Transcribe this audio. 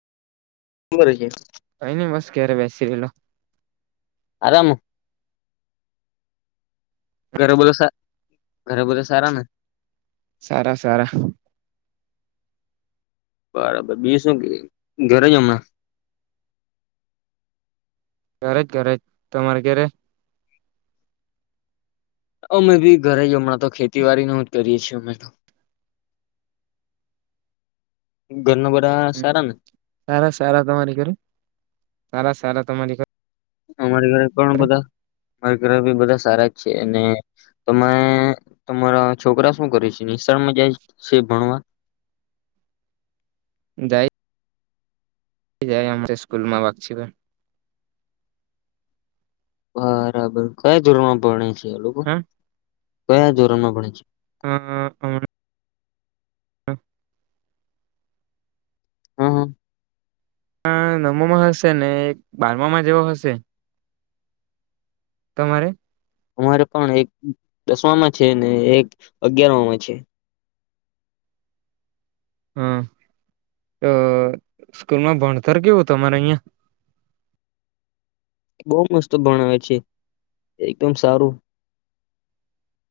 કરે છે કઈ નને બસ ક્યારે બેસી રેલો. આરામ ઘરે બોલો ઘરે બોલો સ આરાને. સારા સારા. બરાબર બી શું ઘરે જ હમણાં. ઘરે જ ઘરે જ તમારે ઘ ર. અમે ભી ઘરે હમણાં તો ખેતીવાડી ન જ કરીએ છીએ અમે તો. ઘરના બધા સારા ને સારા સારા તમારી ખર સારા. તારા તમારી. અમારી ઘરે પણ બધા અરી ઘરે બધા સારા છે અને તમે તમારા છોકરા શું કરે છે નિશાળમાં જાય છે ભણવા. જાય. જાય સ્કૂલ માં વાકસી. બરાબર કયા ધોરમાં પણી. લોકો. હા કયા ધોરણમાં ભણે છે. હા અણા. હા હા હા નવમોમાં હશે ને બારમામાં જેવો હશે. તમારે. અમારે પણ એક દસમામાં છે ને એક અગયારમાં છે. હા તો સ્કૂલમાં ભણતર કેવું તમારે અહિયાં. બહુ મસ્ત ભણાવ છે એકદમ સારું.